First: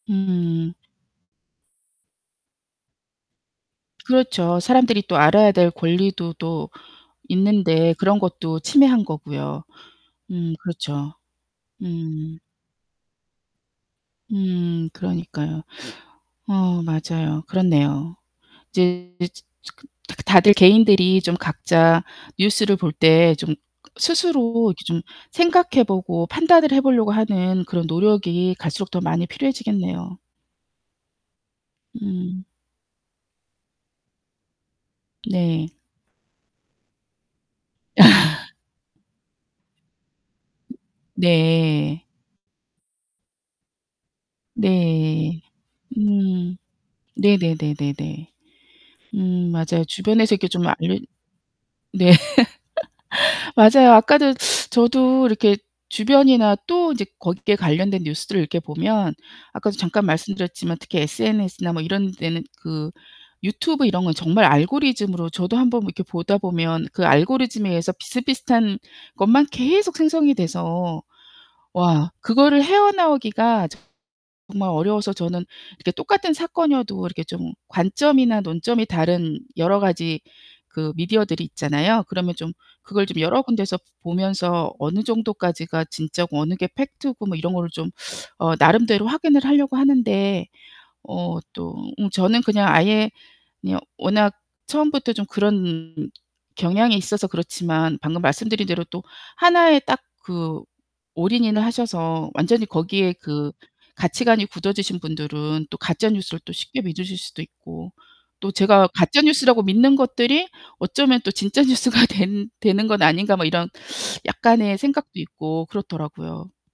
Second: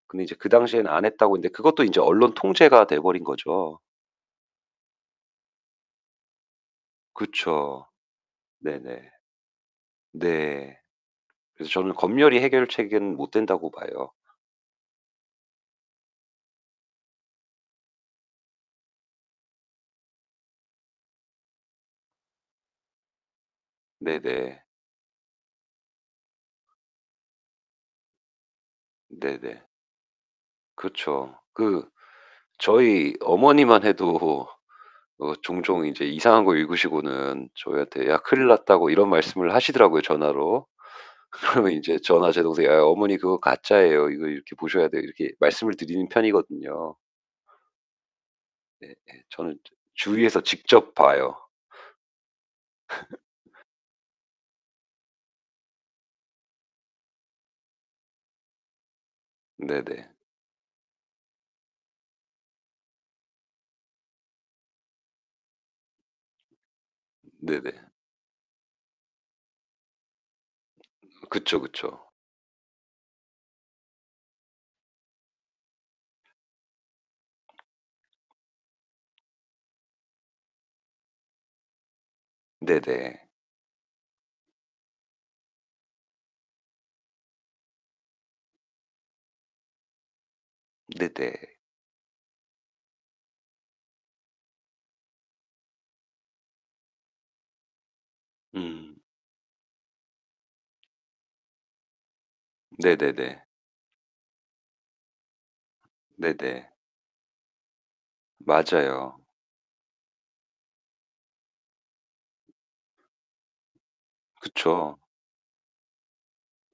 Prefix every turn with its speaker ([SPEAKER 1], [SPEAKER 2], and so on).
[SPEAKER 1] 근데 이제 그
[SPEAKER 2] 음.
[SPEAKER 1] 당시에는 안 했다고 했는데 그것도 인제 언론 통제가 돼 버린 거죠.
[SPEAKER 2] 그렇죠. 사람들이 또 알아야 될 권리도 또
[SPEAKER 1] 그쵸.
[SPEAKER 2] 있는데 그런 것도 침해한
[SPEAKER 1] 네네.
[SPEAKER 2] 거고요. 음
[SPEAKER 1] 네.
[SPEAKER 2] 그렇죠.
[SPEAKER 1] 그래서 저는
[SPEAKER 2] 음.
[SPEAKER 1] 검열이 해결책은 못 된다고 봐요.
[SPEAKER 2] 음 그러니까요. 어 맞아요. 그렇네요. 이제 즈 츠 그 다 그 다들 개인들이 좀 각자 뉴스를 볼 때 좀
[SPEAKER 1] 네 네.
[SPEAKER 2] 스스로 이렇게 좀 생각해 보고 판단을 해 보려고 하는 그런 노력이 갈수록 더 많이
[SPEAKER 1] 네 네.
[SPEAKER 2] 필요해지겠네요.
[SPEAKER 1] 그쵸. 그
[SPEAKER 2] 음.
[SPEAKER 1] 저희 어머니만 해도 어
[SPEAKER 2] 네.
[SPEAKER 1] 종종 인제 이상한 거 읽으시고는 저희한테 야 큰일 났다고 이런 말씀을 하시더라고요 전화로. 그러면 이제
[SPEAKER 2] 네.
[SPEAKER 1] 저나 제 동생이 "아 어머니 그거 가짜예요. 이거 이렇게 보셔야 돼요." 이렇게
[SPEAKER 2] 네.
[SPEAKER 1] 말씀을 드리는
[SPEAKER 2] 음.
[SPEAKER 1] 편이거든요.
[SPEAKER 2] 네 네 네 네 네.
[SPEAKER 1] 네 예.
[SPEAKER 2] 음
[SPEAKER 1] 저는 주
[SPEAKER 2] 맞아요. 주변에서
[SPEAKER 1] 주위에서
[SPEAKER 2] 이렇게 좀
[SPEAKER 1] 직접
[SPEAKER 2] 알려
[SPEAKER 1] 봐요.
[SPEAKER 2] 네. 맞아요. 아까도 저도 이렇게 주변이나 또 이제 거기 게 관련된 뉴스들을 이렇게 보면 아까도 잠깐
[SPEAKER 1] 네네.
[SPEAKER 2] 말씀드렸지만 특히 SNS나 뭐 이런 데는 그 유튜브 이런 건 정말 알고리즘으로 저도 한번 이렇게 보다 보면 그 알고리즘에
[SPEAKER 1] 네네.
[SPEAKER 2] 의해서 비슷비슷한 것만 계속 생성이 돼서
[SPEAKER 1] 음 그쵸, 그쵸.
[SPEAKER 2] 와 그거를 헤어나오기가 정말 어려워서 저는 이렇게 똑같은 사건이어도 이렇게 좀 관점이나 논점이 다른 여러 가지 그 미디어들이 있잖아요. 그러면 좀 그걸
[SPEAKER 1] 네네.
[SPEAKER 2] 좀 여러 군데서 보면서 어느 정도까지가 진짜고 어느 게 팩트고 뭐 이런 거를 좀 어 나름대로 확인을 하려고 하는데 어
[SPEAKER 1] 네네.
[SPEAKER 2] 또 응 저는 그냥 아예 그냥 워낙 처음부터 좀 그런 경향이 있어서 그렇지만 방금 말씀드린 대로
[SPEAKER 1] 음.
[SPEAKER 2] 또 하나의 딱 그 올인인을 하셔서 완전히 거기에
[SPEAKER 1] 네네네.
[SPEAKER 2] 그 가치관이 굳어지신 분들은 또 가짜
[SPEAKER 1] 네
[SPEAKER 2] 뉴스를 또
[SPEAKER 1] 네.
[SPEAKER 2] 쉽게 믿으실 수도 있고 또 '제가
[SPEAKER 1] 맞아요.
[SPEAKER 2] 가짜 뉴스라고 믿는 것들이 어쩌면 또 진짜 뉴스가 된 되는 건 아닌가?' 뭐 이런 약간의
[SPEAKER 1] 그쵸.
[SPEAKER 2] 생각도 있고 그렇더라고요.